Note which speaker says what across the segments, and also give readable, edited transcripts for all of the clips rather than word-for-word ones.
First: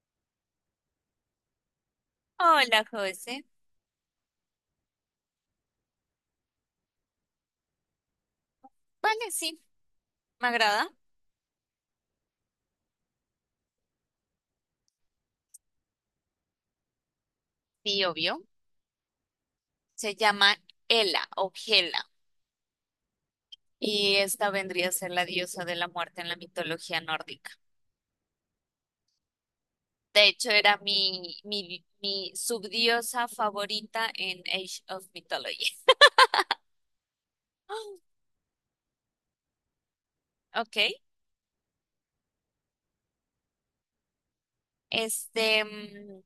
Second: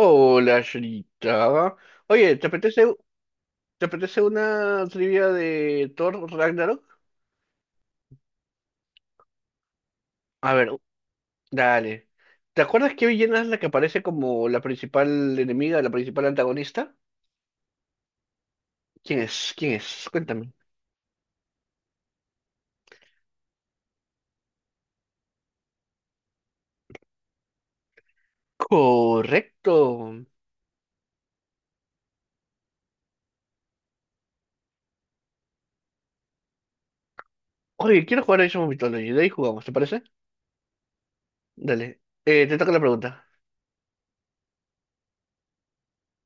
Speaker 1: Hola, Shrita. Oye,
Speaker 2: Hola, José.
Speaker 1: te apetece una trivia de Thor Ragnarok?
Speaker 2: Vale, sí, me
Speaker 1: A ver,
Speaker 2: agrada.
Speaker 1: dale. ¿Te acuerdas que Villena es la que aparece como la principal enemiga, la principal antagonista?
Speaker 2: Sí, obvio.
Speaker 1: ¿Quién es? ¿Quién es?
Speaker 2: Se
Speaker 1: Cuéntame.
Speaker 2: llama Hela o Hela. Y esta vendría a ser la diosa de la muerte en la mitología nórdica.
Speaker 1: Correcto.
Speaker 2: De hecho, era mi subdiosa favorita en Age of Mythology. Ah,
Speaker 1: Oye, quiero jugar a Age of Mythology. De ahí jugamos, ¿te parece?
Speaker 2: ok.
Speaker 1: Dale. Te toca la pregunta.
Speaker 2: Este, mm,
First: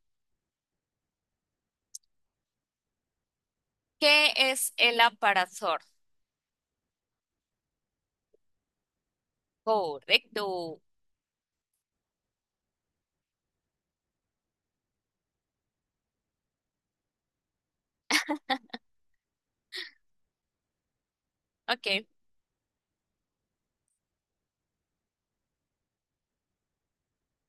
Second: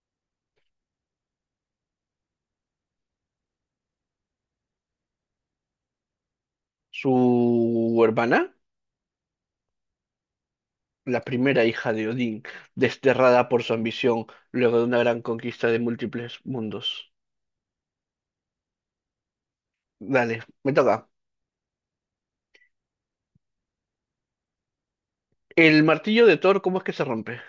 Speaker 2: ¿Qué es Hela para Thor?
Speaker 1: Su hermana,
Speaker 2: Correcto.
Speaker 1: la primera hija de Odín, desterrada por su ambición luego de una gran conquista de múltiples mundos. Dale, me toca.
Speaker 2: Ok.
Speaker 1: El martillo de Thor, ¿cómo es que se rompe?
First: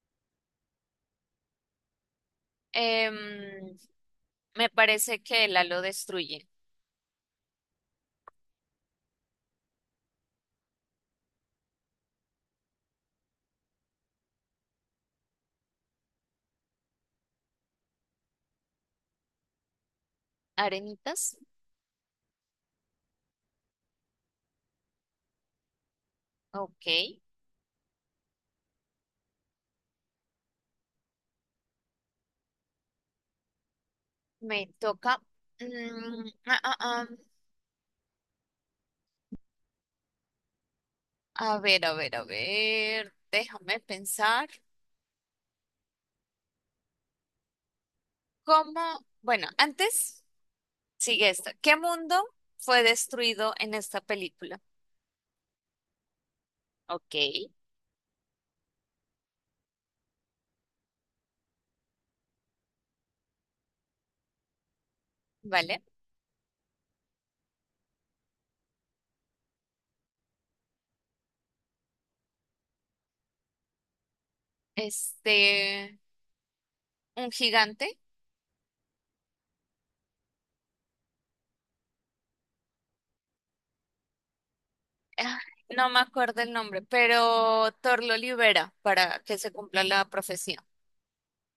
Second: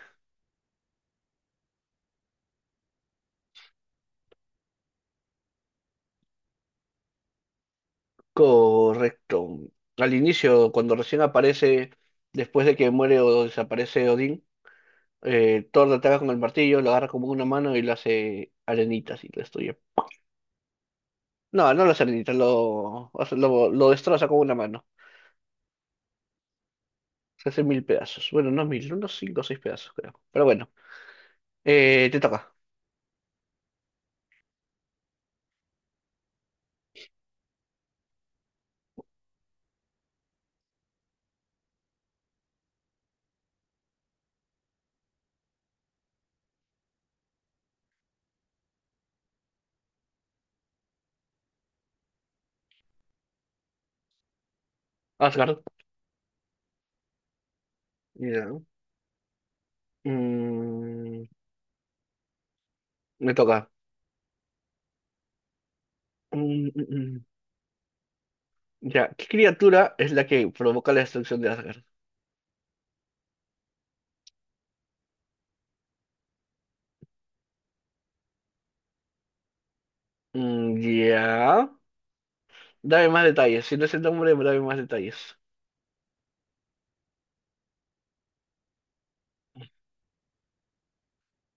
Speaker 2: Em, Me parece que Hela lo destruye.
Speaker 1: Correcto. Al inicio, cuando recién aparece, después de que muere o desaparece Odín, Thor le ataca con el martillo, lo agarra como una mano y lo hace arenitas y lo destruye.
Speaker 2: ¿Arenitas?
Speaker 1: No, no lo hace arenitas, lo destroza con una mano.
Speaker 2: Ok.
Speaker 1: Se hace mil pedazos. Bueno, no mil, unos cinco o seis pedazos, creo. Pero bueno, te toca.
Speaker 2: Me toca. mm, ah, ah, ah, A ver, a ver, a ver. Déjame pensar. ¿Cómo? Bueno, antes sigue esto. ¿Qué mundo fue destruido en esta película?
Speaker 1: Asgard.
Speaker 2: Ok,
Speaker 1: Ya. Mm, me toca.
Speaker 2: vale.
Speaker 1: Mm, mm, mm. Ya, ¿qué criatura es la que provoca la destrucción de Asgard?
Speaker 2: Este, un gigante.
Speaker 1: Mm, ya. Dame más detalles. Si no es el nombre, dame más detalles.
Speaker 2: Ah, No me acuerdo el nombre, pero Thor lo libera para que se cumpla la profecía.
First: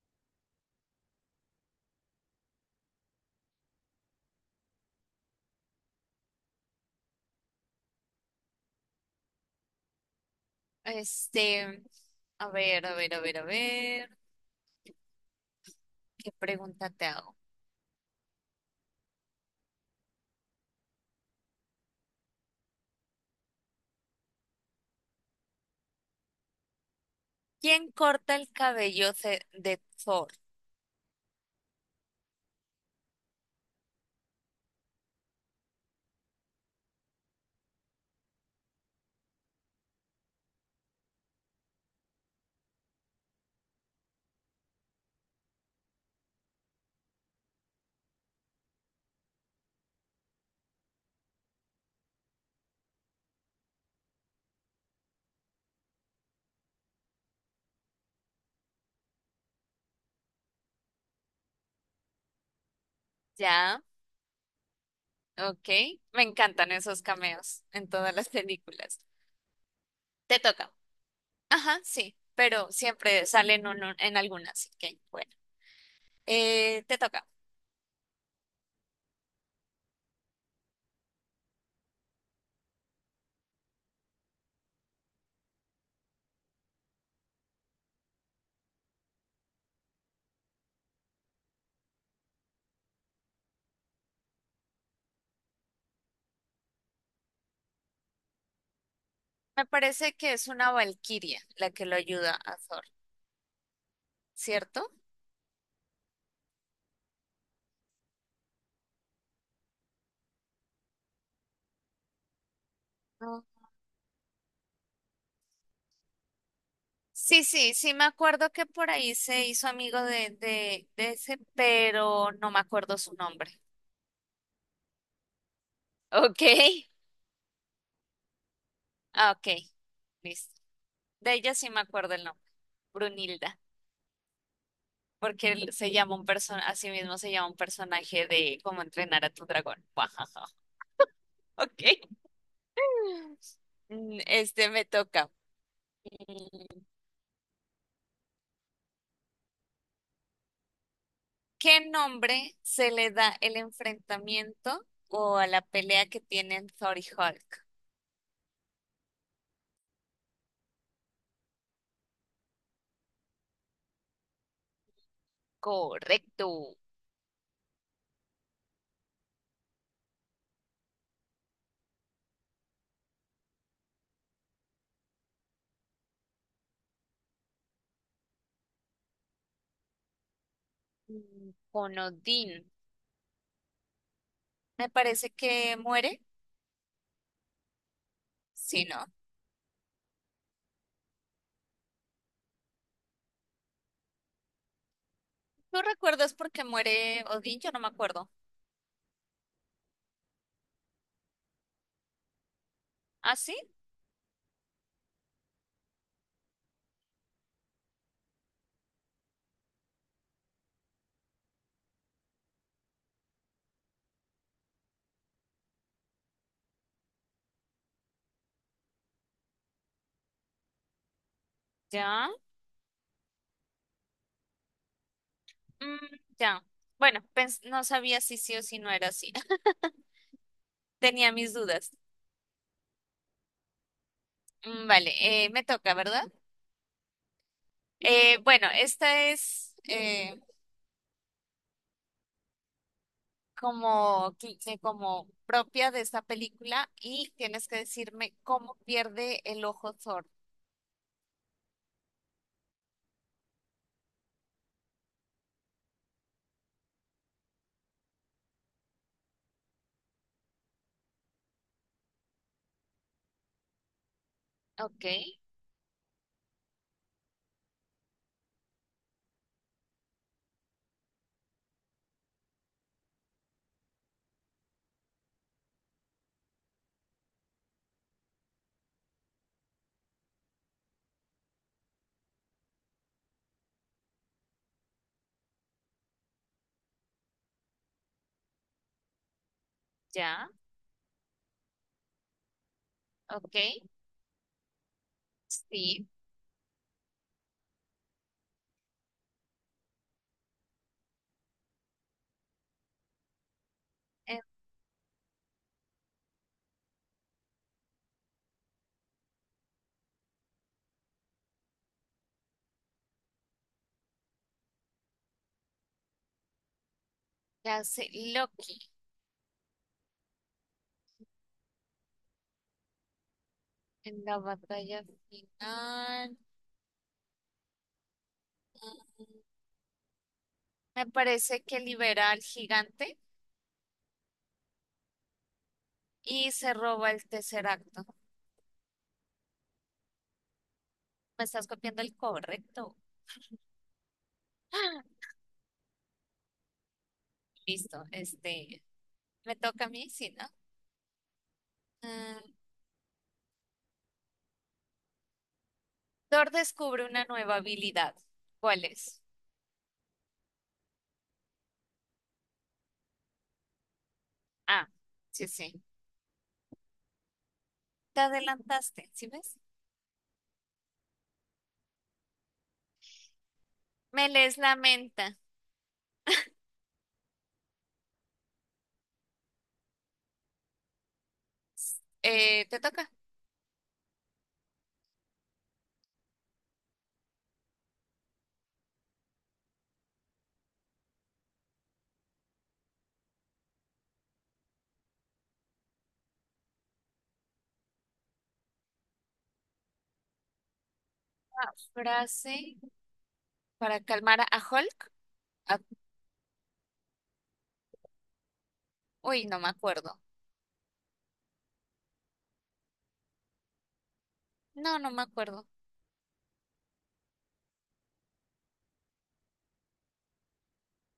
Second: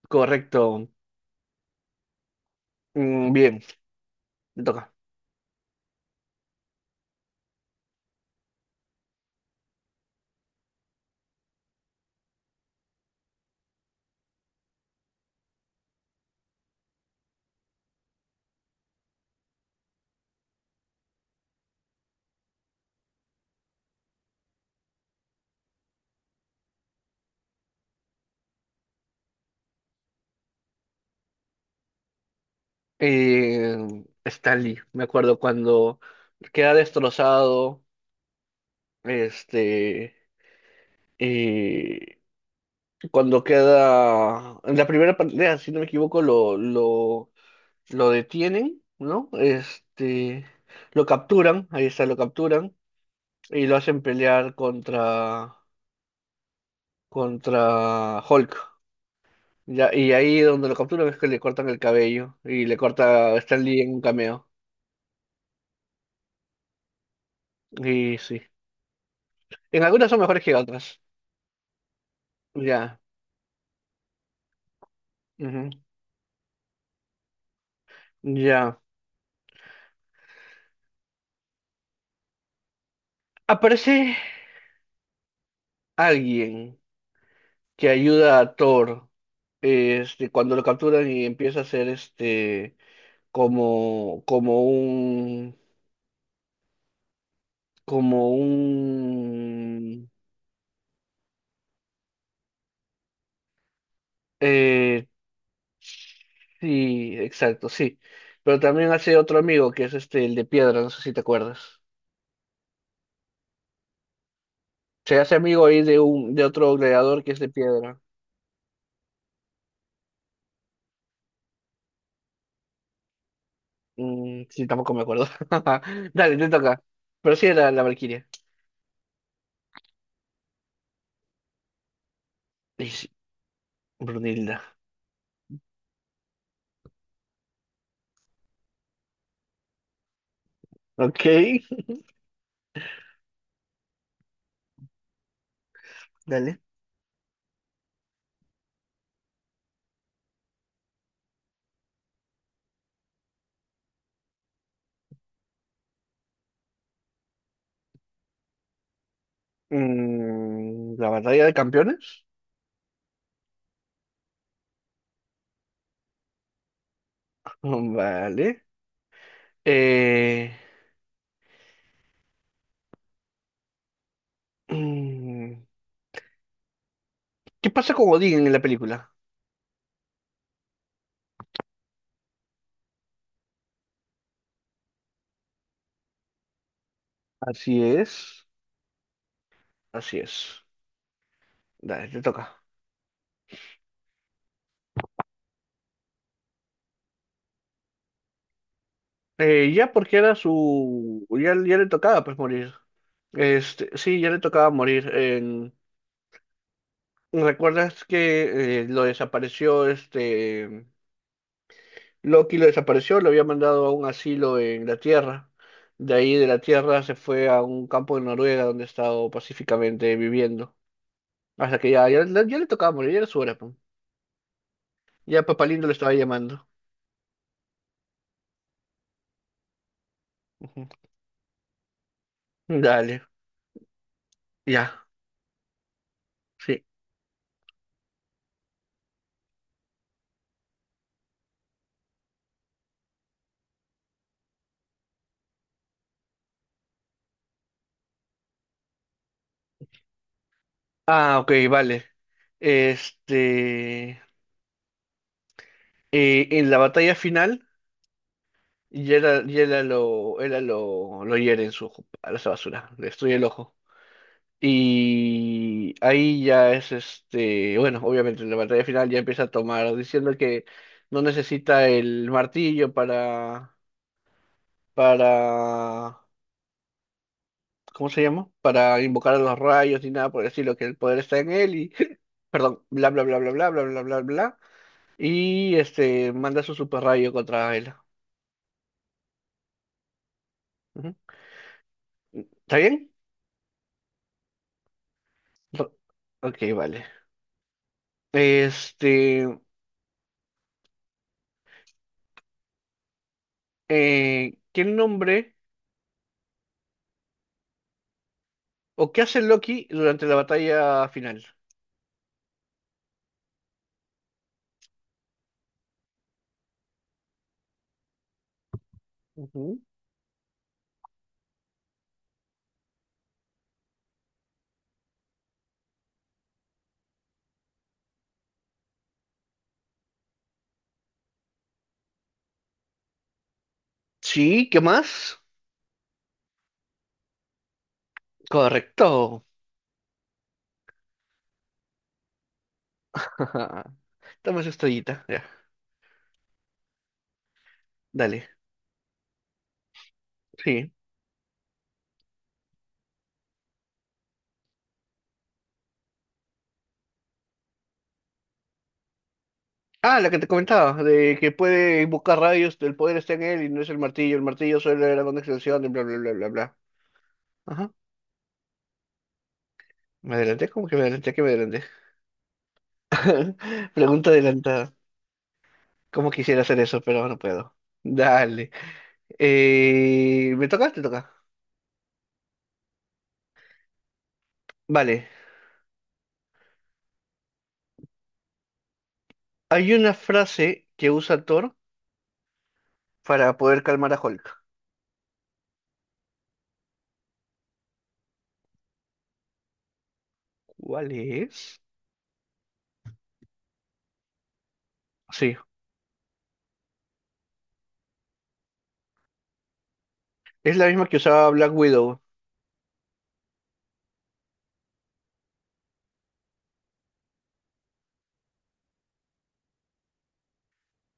Speaker 1: Correcto. Mm, bien, me toca.
Speaker 2: Este, a ver, a ver, a ver, a ver. ¿Qué pregunta te hago? ¿Quién corta el cabello de Thor?
Speaker 1: Eh, Stanley, me acuerdo cuando queda destrozado, este, eh, cuando queda, en la primera pelea, si no me equivoco, lo detienen, ¿no? Lo capturan, ahí está, lo capturan, y lo hacen pelear contra Hulk. Ya, y ahí donde lo capturan es que le cortan el cabello y le corta a Stan Lee
Speaker 2: Ya,
Speaker 1: en un cameo.
Speaker 2: ok. Me encantan esos cameos en todas
Speaker 1: Y
Speaker 2: las
Speaker 1: sí.
Speaker 2: películas.
Speaker 1: En algunas son
Speaker 2: Te
Speaker 1: mejores que
Speaker 2: toca.
Speaker 1: otras.
Speaker 2: Ajá, sí, pero
Speaker 1: Ya.
Speaker 2: siempre salen en, en algunas, así que bueno.
Speaker 1: Ujú.
Speaker 2: Te toca.
Speaker 1: Ya. Aparece alguien que ayuda a Thor cuando lo capturan y empieza a ser como, como un como
Speaker 2: Me
Speaker 1: un
Speaker 2: parece que es una valquiria la que lo ayuda a Thor, ¿cierto?
Speaker 1: eh, sí, exacto, sí. Pero también hace otro amigo que es este, el de piedra, no sé si te acuerdas.
Speaker 2: Mm.
Speaker 1: Se hace amigo ahí de otro gladiador que es
Speaker 2: Sí,
Speaker 1: de
Speaker 2: sí, sí,
Speaker 1: piedra.
Speaker 2: me acuerdo que por ahí se hizo amigo de ese, pero no me acuerdo su nombre.
Speaker 1: Mm, sí, tampoco me acuerdo. Dale,
Speaker 2: Ok.
Speaker 1: te toca. Pero sí era la Valquiria.
Speaker 2: Ah, ok, listo. De ella sí me acuerdo el nombre.
Speaker 1: Y sí,
Speaker 2: Brunilda,
Speaker 1: Brunilda.
Speaker 2: porque él se llama un persona, así mismo se llama un personaje de cómo entrenar a tu dragón. Guajaja.
Speaker 1: Ok,
Speaker 2: Ok. Este me toca.
Speaker 1: dale.
Speaker 2: Mm, ¿Qué nombre se le da el enfrentamiento o a la pelea que tienen Thor y Hulk?
Speaker 1: Mm, la batalla de campeones.
Speaker 2: Correcto.
Speaker 1: Mm, vale. Eh, mm, ¿Qué pasa con Odín en la película?
Speaker 2: Con Odín. Me parece que muere.
Speaker 1: Así es,
Speaker 2: Sí, ¿no?
Speaker 1: así es. Dale, te toca.
Speaker 2: ¿Tú recuerdas por qué muere Odín? Yo no me acuerdo.
Speaker 1: Ya porque era su... Ya, ya le tocaba pues morir.
Speaker 2: ¿Ah, sí?
Speaker 1: Este, sí, ya le tocaba morir. En- ¿Recuerdas que lo desapareció este... Loki lo desapareció, lo había mandado a un asilo en la Tierra. De ahí de la Tierra se fue a un campo de Noruega donde ha estado pacíficamente viviendo. Hasta que
Speaker 2: Ya.
Speaker 1: ya le tocaba morir, ya era su hora. Pum. Ya Papá Lindo lo
Speaker 2: Mm,
Speaker 1: estaba
Speaker 2: ya.
Speaker 1: llamando.
Speaker 2: Bueno, no sabía si sí o si no era así.
Speaker 1: Ujú.
Speaker 2: Tenía mis dudas.
Speaker 1: Dale, ya,
Speaker 2: Vale, me toca, ¿verdad?
Speaker 1: sí.
Speaker 2: Bueno, esta es como propia de esta película y tienes que decirme cómo pierde el ojo Thor.
Speaker 1: Ah, ok, vale. Este... en la batalla final, Yera, Yera lo, era lo hiere en su ojo, a esa basura, le destruye el ojo.
Speaker 2: Ok,
Speaker 1: Y ahí ya es este, bueno, obviamente en la batalla final ya empieza a tomar, diciendo que no necesita el martillo para, ¿cómo se llama? Para invocar a los rayos ni nada por el estilo, que el poder está en él y, perdón, bla, bla, bla, bla, bla, bla, bla, bla, bla, bla. Y este, manda su super rayo contra él.
Speaker 2: ya,
Speaker 1: Ujú. ¿Está bien?
Speaker 2: ok,
Speaker 1: Ro-
Speaker 2: sí.
Speaker 1: Ok, vale. Este,
Speaker 2: Eh,
Speaker 1: ¿Qué nombre o qué hace Loki durante la batalla final?
Speaker 2: ¿Qué hace Loki
Speaker 1: Ujú.
Speaker 2: en la batalla final? Mm, Me parece que libera al gigante
Speaker 1: Sí, ¿qué más?
Speaker 2: y se roba el tercer acto.
Speaker 1: Correcto.
Speaker 2: Me estás copiando el correcto.
Speaker 1: Dame esa estrellita, ya.
Speaker 2: Listo,
Speaker 1: Dale.
Speaker 2: este, me toca a mí, sí, ¿no?
Speaker 1: Sí.
Speaker 2: Mm, Thor descubre una nueva habilidad. ¿Cuál es?
Speaker 1: Ah, la que te comentaba, de que puede invocar rayos, el poder está en él y no es el martillo. El martillo
Speaker 2: Ah,
Speaker 1: solo era una
Speaker 2: sí,
Speaker 1: extensión
Speaker 2: sí.
Speaker 1: de, bla, bla, bla, bla, bla. Ajá.
Speaker 2: Te adelantaste, ¿sí ves?
Speaker 1: ¿Me adelanté? Que me adelanté?
Speaker 2: Me
Speaker 1: Pregunta
Speaker 2: lees la
Speaker 1: adelantada.
Speaker 2: menta.
Speaker 1: ¿Cómo quisiera hacer eso? Pero no puedo. Dale. ¿Me toca? Te toca.
Speaker 2: ¿Te toca?
Speaker 1: Vale. Hay una frase que usa Thor para poder calmar a Hulk. ¿Cuál
Speaker 2: Una
Speaker 1: es?
Speaker 2: frase para calmar a Hulk.
Speaker 1: Sí,
Speaker 2: A- Uy, no me acuerdo.
Speaker 1: es la misma que usaba Black Widow.
Speaker 2: No, no me acuerdo.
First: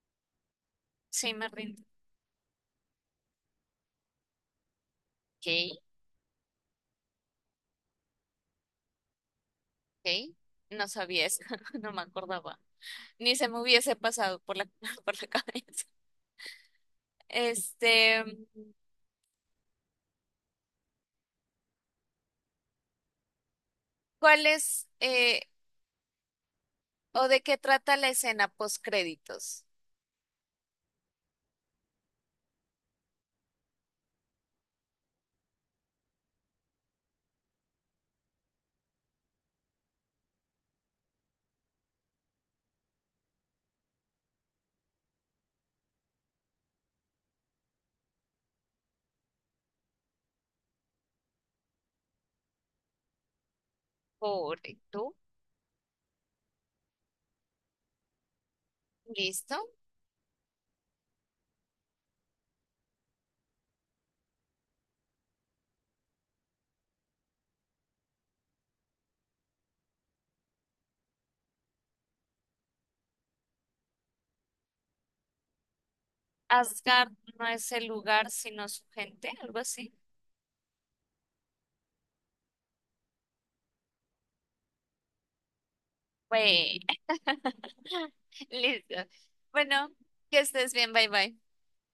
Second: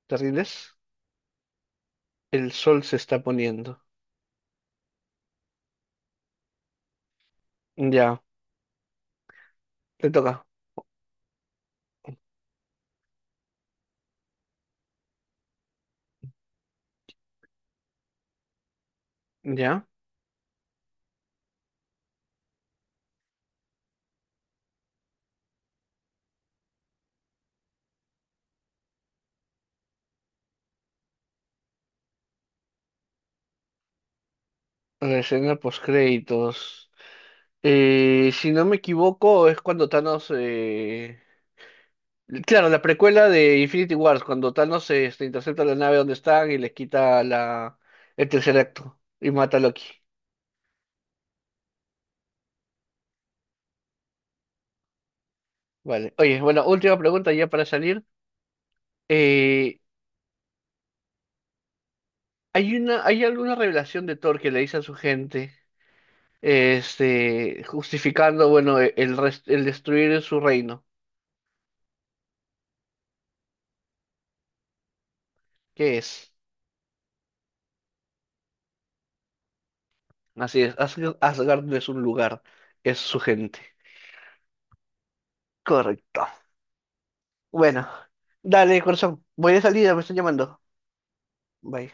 Speaker 1: ¿Te rindes?
Speaker 2: Sí, me rindo.
Speaker 1: El sol se está poniendo.
Speaker 2: Ok,
Speaker 1: Ya, te
Speaker 2: ok.
Speaker 1: toca.
Speaker 2: No sabía eso, no me acordaba. Ni se me hubiese pasado por la, por la cabeza. Este,
Speaker 1: Ya.
Speaker 2: ¿Cuál es o de qué trata la escena post créditos?
Speaker 1: La escena postcréditos. Si no me equivoco, es cuando Thanos. Claro, la precuela de Infinity Wars, cuando Thanos este, intercepta la nave donde están y les quita la... el tercer acto y mata a Loki.
Speaker 2: Correcto.
Speaker 1: Vale. Oye, bueno, última pregunta ya para salir.
Speaker 2: Listo.
Speaker 1: Eh, ¿Hay una, hay alguna revelación de Thor que le dice a su gente, justificando, bueno, el destruir su reino? ¿Qué es?
Speaker 2: Asgard no es el lugar, sino su gente, algo así.
Speaker 1: Así es, Asgard no es un lugar, es su gente. Correcto.
Speaker 2: Bueno.
Speaker 1: Bueno, dale,
Speaker 2: Listo.
Speaker 1: corazón. Voy de
Speaker 2: Bueno,
Speaker 1: salida, me están
Speaker 2: que
Speaker 1: llamando.
Speaker 2: estés bien. Bye bye.
Speaker 1: Bye.